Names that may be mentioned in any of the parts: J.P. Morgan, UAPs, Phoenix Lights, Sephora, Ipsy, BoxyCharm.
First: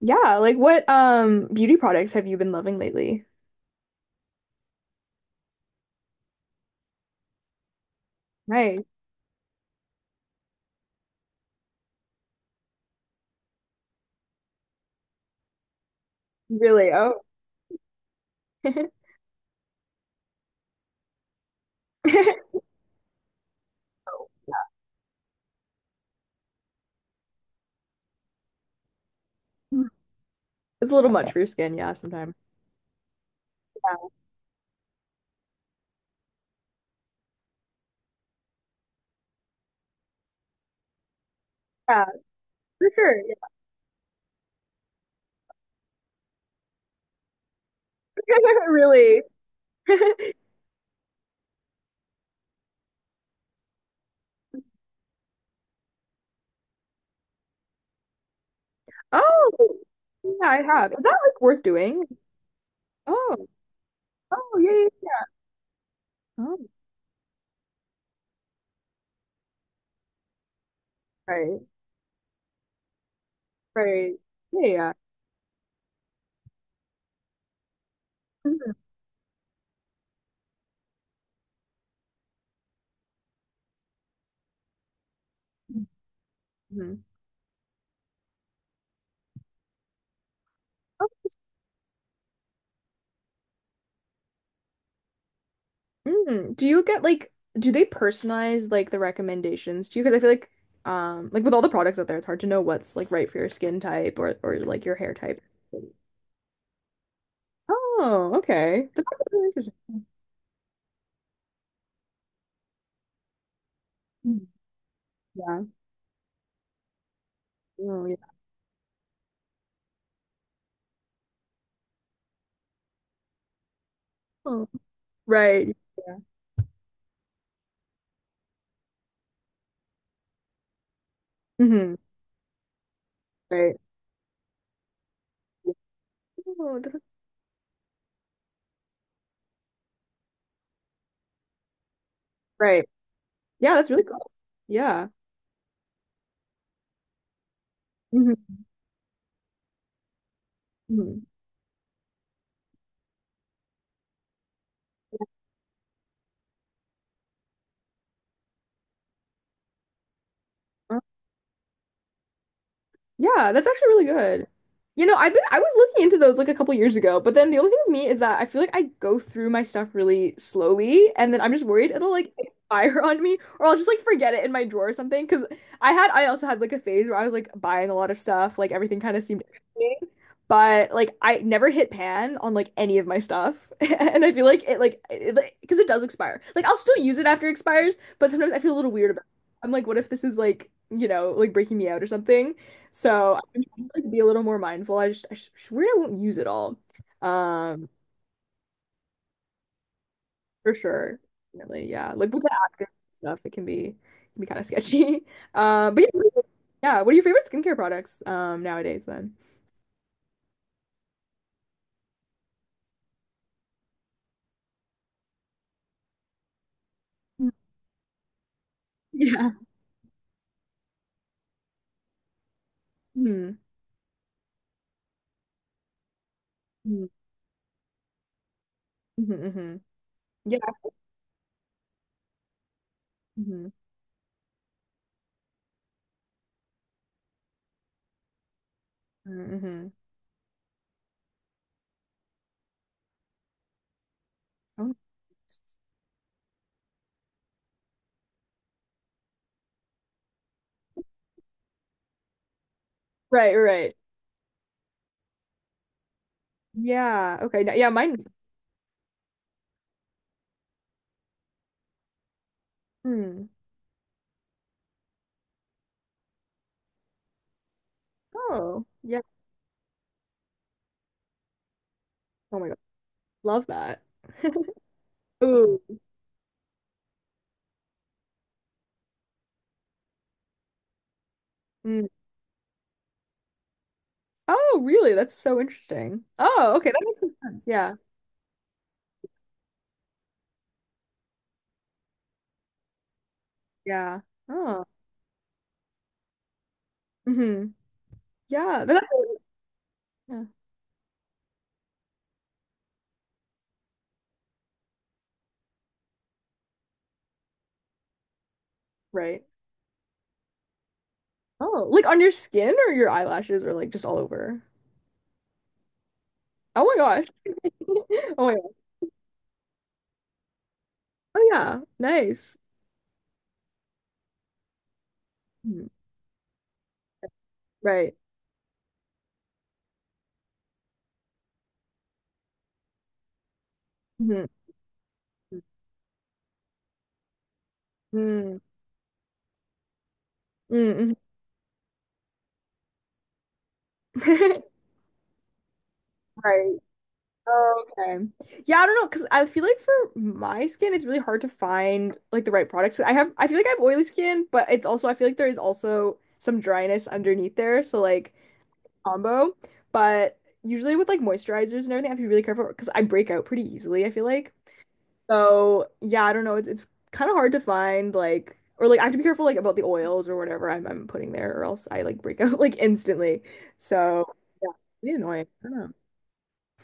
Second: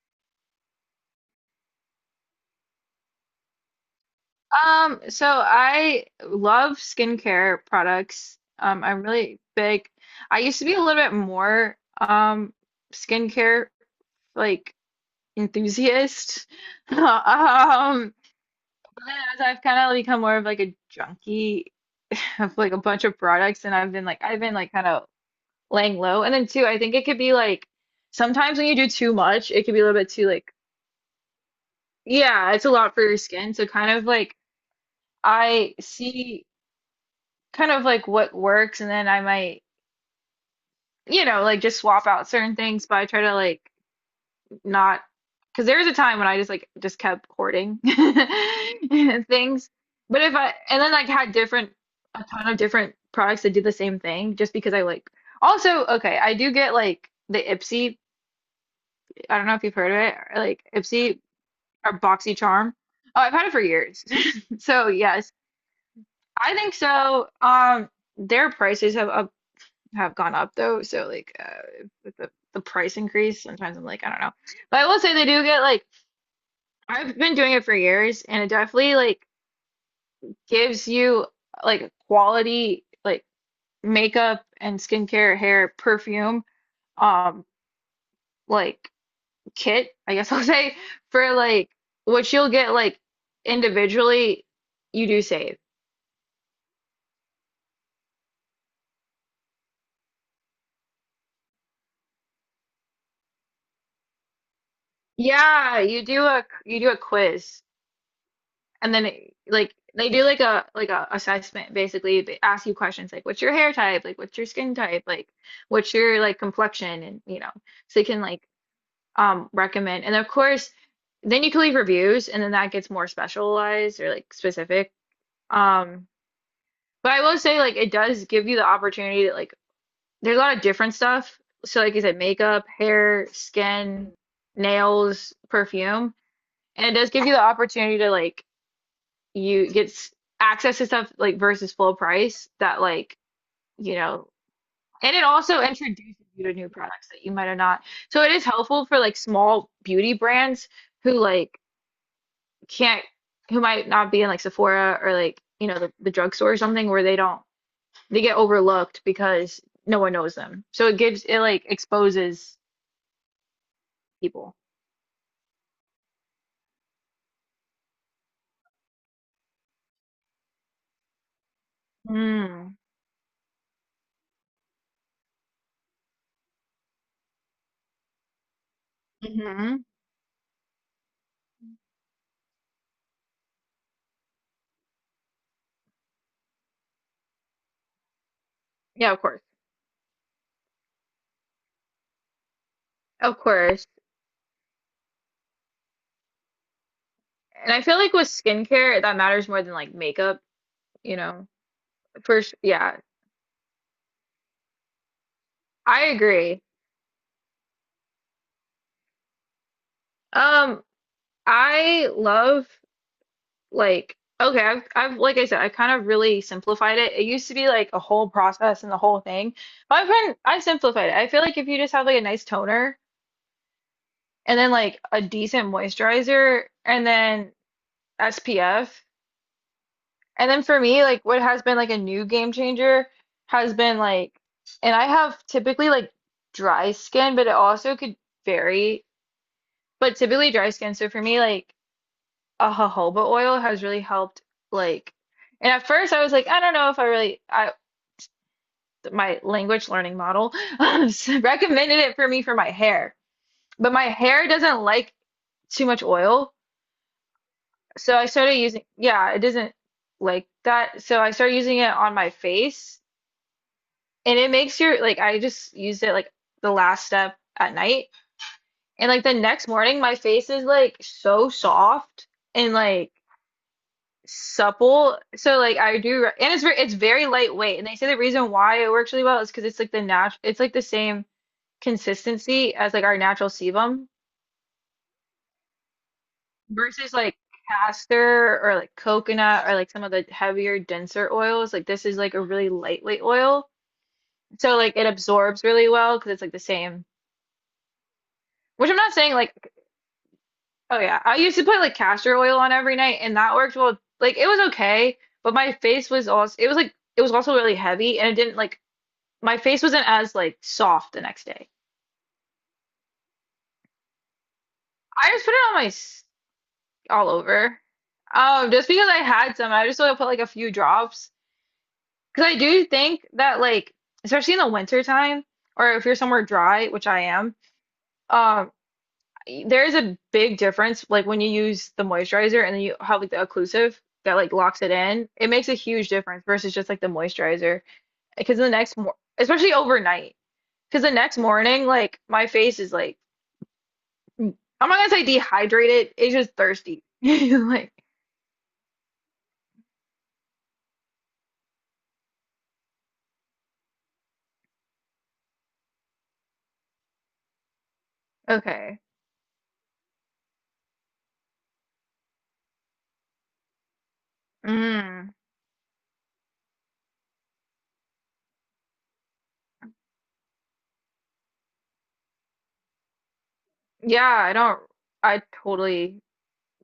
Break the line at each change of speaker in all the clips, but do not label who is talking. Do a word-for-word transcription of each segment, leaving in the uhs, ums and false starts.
Yeah, like what um beauty products have you been loving lately?
Um, so I love skincare products.
Nice.
Um, I'm really big. I used to be a little bit more um skincare like enthusiast.
Really? Oh.
Um, as I've kind of become more of like a junkie of like a bunch of products and I've been like I've been like kind of laying low. And then too, I think it could be like sometimes when you do too much, it could be a little bit too like
It's a little much for your skin, yeah, sometimes.
yeah, it's a lot for your skin. So kind of
Yeah,
like I see kind of like what works and then I might, you know, like just
yeah,
swap out certain things,
for
but I
sure,
try
yeah.
to like not because there was a time when I just like just kept hoarding
Really.
things. But if I and then like had different a ton of different products that do the same thing just because I like also okay, I do get like the Ipsy, I don't
Oh,
know if you've heard of it, or,
yeah, I
like
have. Is that
Ipsy
like worth
or
doing?
BoxyCharm. Oh, I've
Oh,
had it for years.
oh, yeah,
So
yeah,
yes,
yeah.
I
Oh,
think so. Um, their prices have up have gone up though. So like
right,
uh, with the the price increase, sometimes I'm like, I
right.
don't know.
Yeah,
But I
yeah.
will say they do get like I've been doing it for years, and it definitely like gives you like quality like makeup and skincare, hair, perfume,
Mm-hmm.
um, like kit, I guess, I'll say, for like what you'll get like individually, you do save.
Mm, do you get like do they personalize like the recommendations to you? Because I feel like um like with all the products out there, it's hard to know what's like right for your skin type or or like your hair type.
Yeah, you do a you do a quiz.
Oh, okay.
And
That's
then
actually
it,
really
like
interesting.
they do like a like a assessment basically. They ask you questions like what's your hair type, like what's
Mm.
your skin type, like
Yeah.
what's your like complexion, and you know. So
Oh,
you can
yeah.
like um recommend. And of course, then you can leave reviews and then that gets more specialized or like
Oh,
specific.
right.
Um
Yeah.
but I will say like it does give you the opportunity to like there's a lot of different stuff. So
Hmm.
like I said, makeup, hair,
Right.
skin, nails,
Yeah.
perfume.
Oh,
And it
that's-
does give you the opportunity to like you get s- access to stuff like versus full price that
right.
like
Yeah, that's
you
really
know,
cool. Yeah.
and it also introduces you to new products that you might have not, so it is helpful for like small beauty brands who
Hmm.
like can't who might not be in like Sephora or like you know the, the drugstore or something where they don't they get overlooked because no one knows them, so it gives it like exposes
Yeah, that's actually really good.
people.
You know, I've been I was looking into those like a couple years ago, but then the only thing with me is that I feel like I go through my stuff really slowly and then I'm just worried it'll like
mm.
expire on me or I'll just like forget it in my drawer or something. Cause I had I also had like a phase where I was like buying a lot of stuff, like everything kind of seemed
Hmm,
interesting. But like I never hit pan on like any of my stuff. And I feel like it like like, because it does expire. Like I'll still use it after it expires, but sometimes I feel a little weird
yeah
about
of
it.
course,
I'm like, what if this is like, you know, like breaking me out or something? So
of
I'm
course,
trying to like be a little more mindful. I just I sh sh- I won't use it all.
and I
Um,
feel like with skincare that matters more than like makeup
for
you
sure.
know.
Definitely, yeah. Like with
For
the
sure.
active
Yeah,
stuff, it can be can be kind of sketchy. Uh, but
I
yeah,
agree.
yeah, what are your favorite skincare products um nowadays then?
Um, I love like okay, I've I've like I said, I kind of really simplified it. It
Mm.
used to be like a whole process and the whole
Yeah.
thing. But I've been I've simplified it. I feel like if you just have like a nice toner
Hmm.
and then like a decent moisturizer and
Hmm.
then S P F,
Hmm.
and
Yeah.
then for me like what has been like a new game changer
Hmm.
has been like and I have typically like dry skin, but it also could vary.
Hmm.
But typically dry skin. So for me like a jojoba oil has really helped
Oh,
like, and at first I was like I don't know if I really I my language learning model recommended it for me for my hair,
right,
but
right.
my hair doesn't like too much oil,
Yeah. Okay. now- Yeah,
so
mine.
I started using yeah it doesn't like that, so I started using it on my face
Hmm.
and it makes your like I just used it like the last step at night
Oh,
and
yeah.
like the next morning my face is like so soft
Oh my
and
God.
like
Love that.
supple. So like
Ooh.
I do, and it's very it's very lightweight. And they say the reason why it works really well is because it's like the nat it's like the same
Mm.
consistency as like our natural sebum
Oh, really? That's so interesting. Oh, okay, that
versus
makes some
like
sense. Yeah,
castor or like coconut or like some of the heavier, denser oils. Like this is like a really lightweight oil.
yeah.
So
Oh,
like it absorbs really well because it's like the same.
hmm. Yeah,
Which I'm
that's
not saying like
yeah,
oh yeah, I used to put like castor oil on every night and that worked well. Like it was okay, but my face was also it was like it was also really heavy and it didn't like
right.
my face wasn't as like soft the next day.
Oh, like on your skin or your eyelashes or like just all over?
I just put it on my s-
Oh my gosh.
all over.
Oh my gosh.
Um, just because I had some, I just want to put like a few drops
Oh yeah.
because
Nice.
I do think that like especially in the winter time
Mhm.
or if you're somewhere dry, which I am,
Right.
um, there is a big difference like when you use the moisturizer and then you have like the occlusive that
Hmm.
like locks it in. It makes a huge difference versus just like the moisturizer because
Mm,
the next mor especially overnight because the
mm,
next morning like my face is like Mm.
mm.
I'm not gonna say dehydrated. It's just
Right.
thirsty. Like,
Okay. Yeah, I don't know, because I feel like for my skin, it's really hard to find like the right products. I have, I feel like I have oily skin, but it's also, I feel like there is also some dryness underneath there. So like,
okay.
combo, but usually with like moisturizers and everything, I have to be really careful because I break out pretty easily, I feel like.
Mm.
So yeah, I don't know. It's it's kind of hard to find like or like I have to be careful like about the oils or whatever I'm I'm putting there or else I like break out like instantly.
Yeah,
So
I don't.
really
I
annoying. I don't know.
totally.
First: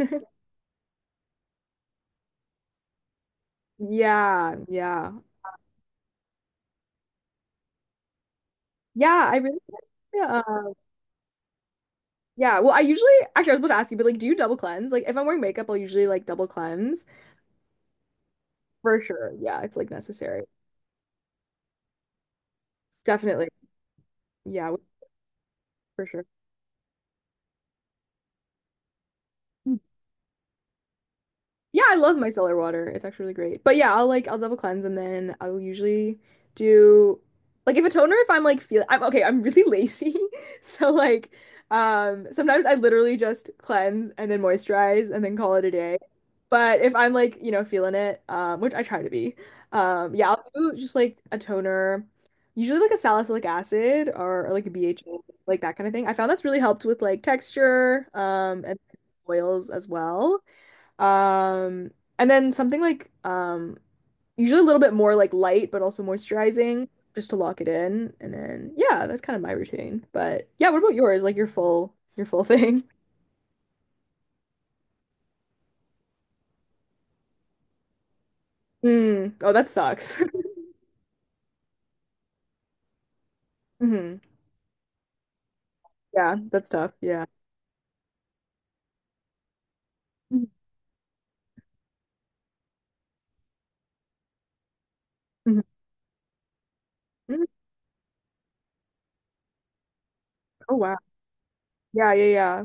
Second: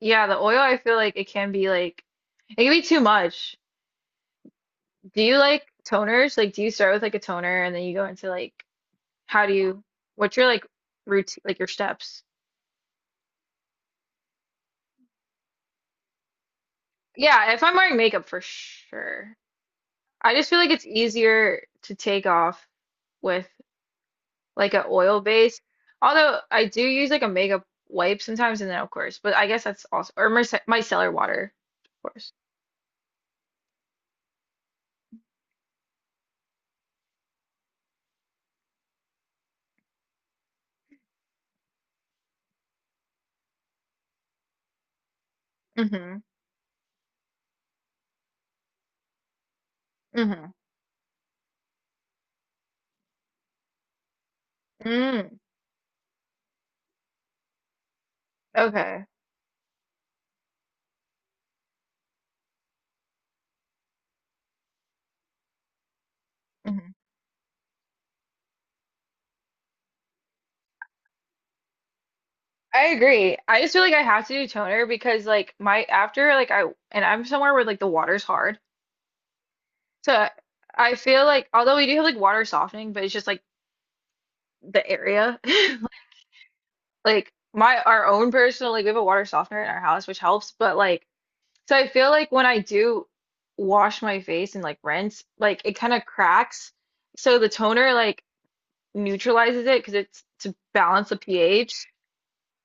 Yeah, the oil, I feel like it can be like, it can be too much.
Yeah, yeah.
Do you like toners? Like, do you start with like a toner and then you go into like,
Yeah, I
how do
really
you,
like,
what's
yeah.
your like
uh,
routine, like your steps?
Yeah, well, I usually actually I was about to ask you, but like, do you double cleanse? Like, if I'm wearing makeup, I'll usually like double cleanse
Yeah, if I'm wearing makeup for
for sure.
sure.
Yeah, it's like
I
necessary.
just feel like it's easier to take off
Definitely.
with.
Yeah,
Like a oil base.
for sure.
Although I do use like a makeup wipe sometimes, and then of course, but I guess that's also or mice- micellar water,
Yeah, I
of
love
course.
micellar water. It's actually really great. But yeah, I'll like I'll double cleanse and then I'll usually do like if a toner if I'm like feel I'm okay, I'm really lazy. So like um sometimes I literally just cleanse and then moisturize and then call it a day.
Hmm.
But if I'm like, you know, feeling it, um, which I try to be, um, yeah, I'll
Hmm.
do just like a toner, usually like a salicylic acid or, or like a B H A,
Mm.
like that kind of thing. I found that's really helped with like texture, um, and
Okay.
oils as well. Um, and then something like um, usually a little bit more like light, but also moisturizing,
Hmm.
just to lock it in. And then yeah, that's kind of my routine. But yeah, what about yours? Like your full your full thing?
I agree. I just feel like I have to do toner because like my after like I and I'm somewhere where like the water's hard,
Mm. Oh, that sucks.
so I feel like although we do have like water softening, but it's just like
Hmm.
the area,
Yeah, that's tough. Yeah.
like my our own personal like we have a water softener in our house which helps, but like. So I feel like when I do wash my face and like rinse, like
Mhm.
it kind of cracks. So
Mm.
the toner like neutralizes it because it's to
Oh wow.
balance the pH.
Yeah, yeah, yeah.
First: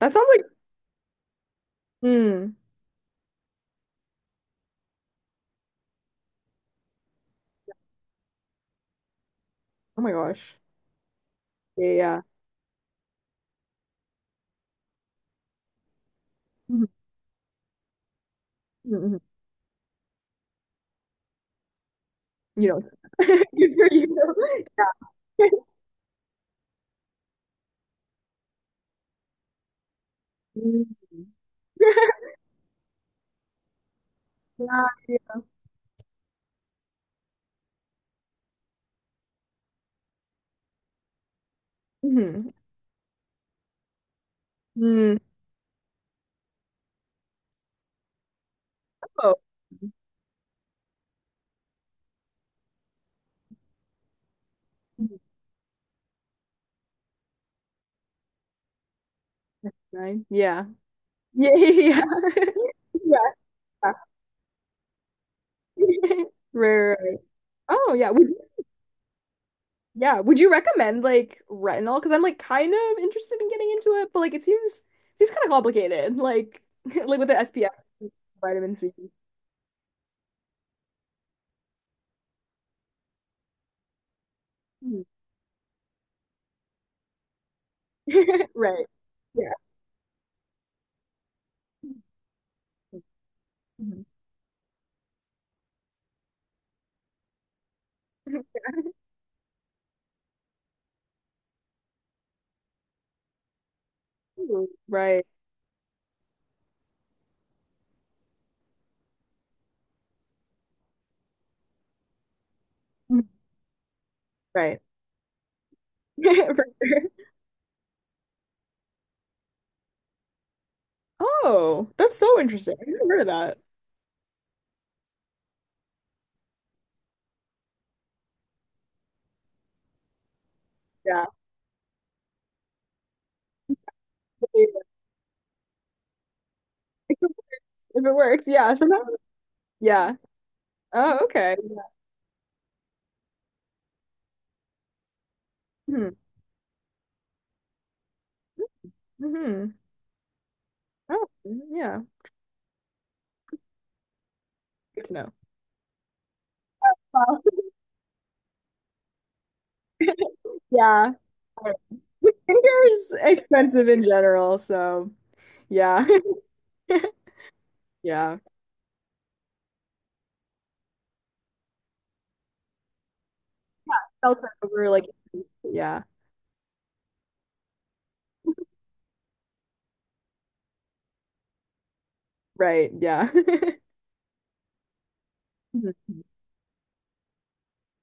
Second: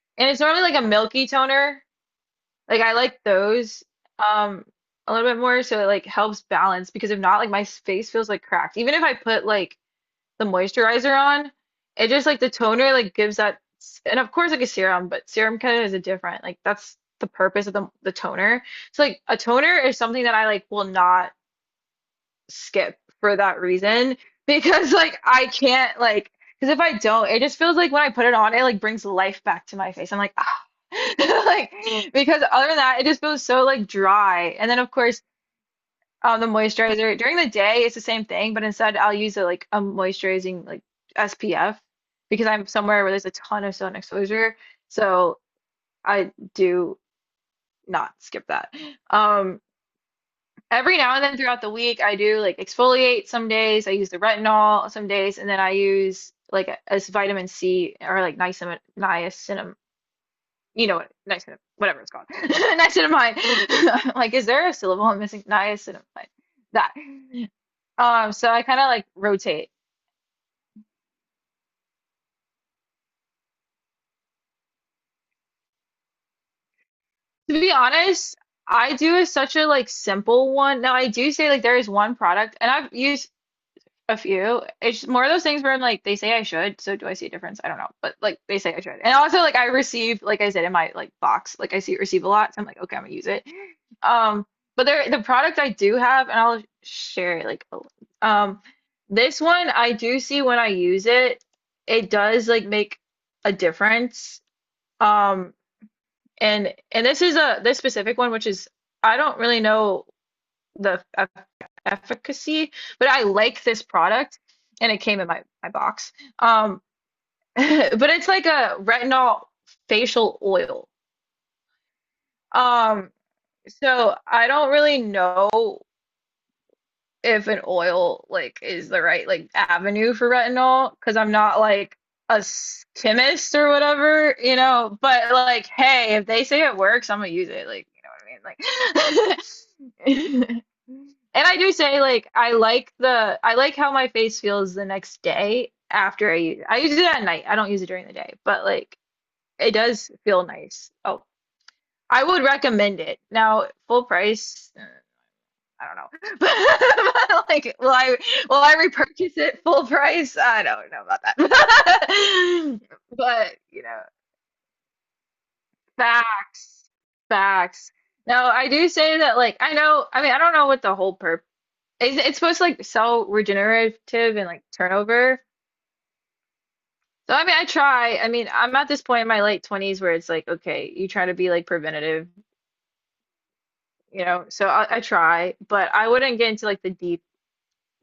That sounds
And it's
like
normally like a milky toner.
mm.
Like I like those um a little bit more so it like helps balance because if not like my face feels like cracked. Even if I put like
Oh my
the
gosh.
moisturizer on,
Yeah,
it
yeah.
just like the toner like gives that and of course like a serum, but serum kind of is a different. Like
Hmm.
that's the purpose of the the toner. So like a toner is something that I like will not
You don't.
skip for that
Good for
reason
you.
because like I can't like because if I don't, it just feels like when I put it on, it like brings life back to my face. I'm like ah.
Mm.
Like because other than that, it just feels so like dry. And then
Yeah,
of course
yeah.
um, the moisturizer during the day it's the same thing, but instead I'll use a like a moisturizing like S P F because I'm somewhere where there's a ton of sun exposure.
Hmm.
So I do not skip that.
Oh,
Um, every now and then throughout the week I do like exfoliate some days, I use the retinol some days, and then I use like a, a vitamin C or like niacin niacinamide
nine. Yeah.
you know what,
Yeah.
niacinamide, whatever
Yeah.
it's called,
Yeah. yeah.
niacinamide. Like, is there a syllable I'm missing? Niacinamide.
Right,
That.
right, right. Oh, yeah. Would
Um,
you,
so I kind of like rotate.
yeah. Would you recommend like retinol? Because I'm like kind of interested in getting into it, but like it seems seems kind of complicated. Like like with the
To be
S P F,
honest,
vitamin C.
I do a, such a like simple one. Now I do say like there is one product, and I've used a few.
Hmm.
It's more of those things where I'm like, they say I should, so do I see a difference? I don't know, but like they say I
Right.
should. And also
Yeah.
like I receive, like I said in my like box, like I see receive a lot, so I'm like, okay, I'm gonna use it.
Mhm.
Um, but there the product I do have, and I'll share it like um this one I do see when I use it, it does like make a difference.
Ooh, right.
Um and and this is a this specific one, which is I don't really know the eff- efficacy, but
Mhm.
I like this product
Right.
and it came in my, my box.
For
Um,
sure.
but it's like a retinol facial oil.
Oh, that's so interesting. I never
Um,
heard of that.
so I don't really know if an oil like is the right like avenue for retinol because
Yeah.
I'm not like a s- chemist or whatever, you know. But like, hey, if they say it works, I'm gonna use it. Like, you
If it works, yeah. Sometimes,
know what I
yeah.
mean? Like,
Oh,
and
okay.
I do
Yeah.
say like I like the I like how my face feels the next day
Hmm.
after I use it. I use it at night. I don't use it during the day, but like it
Hmm.
does feel nice. Oh,
Oh, mm-hmm, yeah.
I would recommend it. Now, full price.
Good to know.
I don't know.
Well,
But like, will I will I repurchase it full price? I don't know
yeah.
about
I do
that.
Skincare is
But you
expensive
know,
in general, so yeah.
facts, facts.
Yeah.
No, I do say that. Like, I know. I mean, I don't know what the whole purpose. It's, it's supposed to like sell regenerative
Also
and like
over like
turnover.
yeah.
So I mean, I try. I mean, I'm at this point in my late twenties where it's like, okay, you try to be like preventative,
Right. Yeah.
you know. So I, I try, but I
Mhm.
wouldn't get into like the deep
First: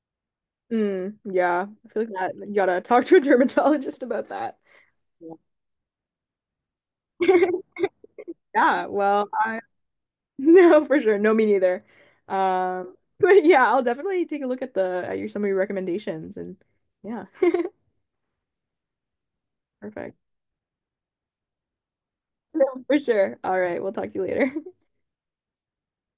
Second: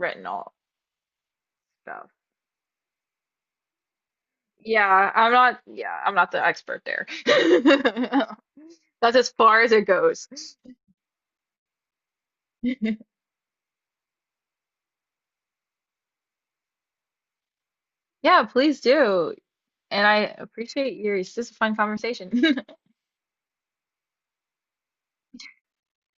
retinol
Mm, yeah. I feel
stuff.
like that you gotta talk to a dermatologist about that.
Yeah, I'm
Yeah.
not, yeah, I'm not the expert there.
Yeah,
That's
well,
as
I
far as it goes.
no for sure. No, me neither. Um, but yeah, I'll definitely take a look at the at your some of your recommendations and yeah.
Yeah, please do. And
Perfect.
I appreciate your, this is a fun conversation.
No, for sure. All right, we'll talk to you later.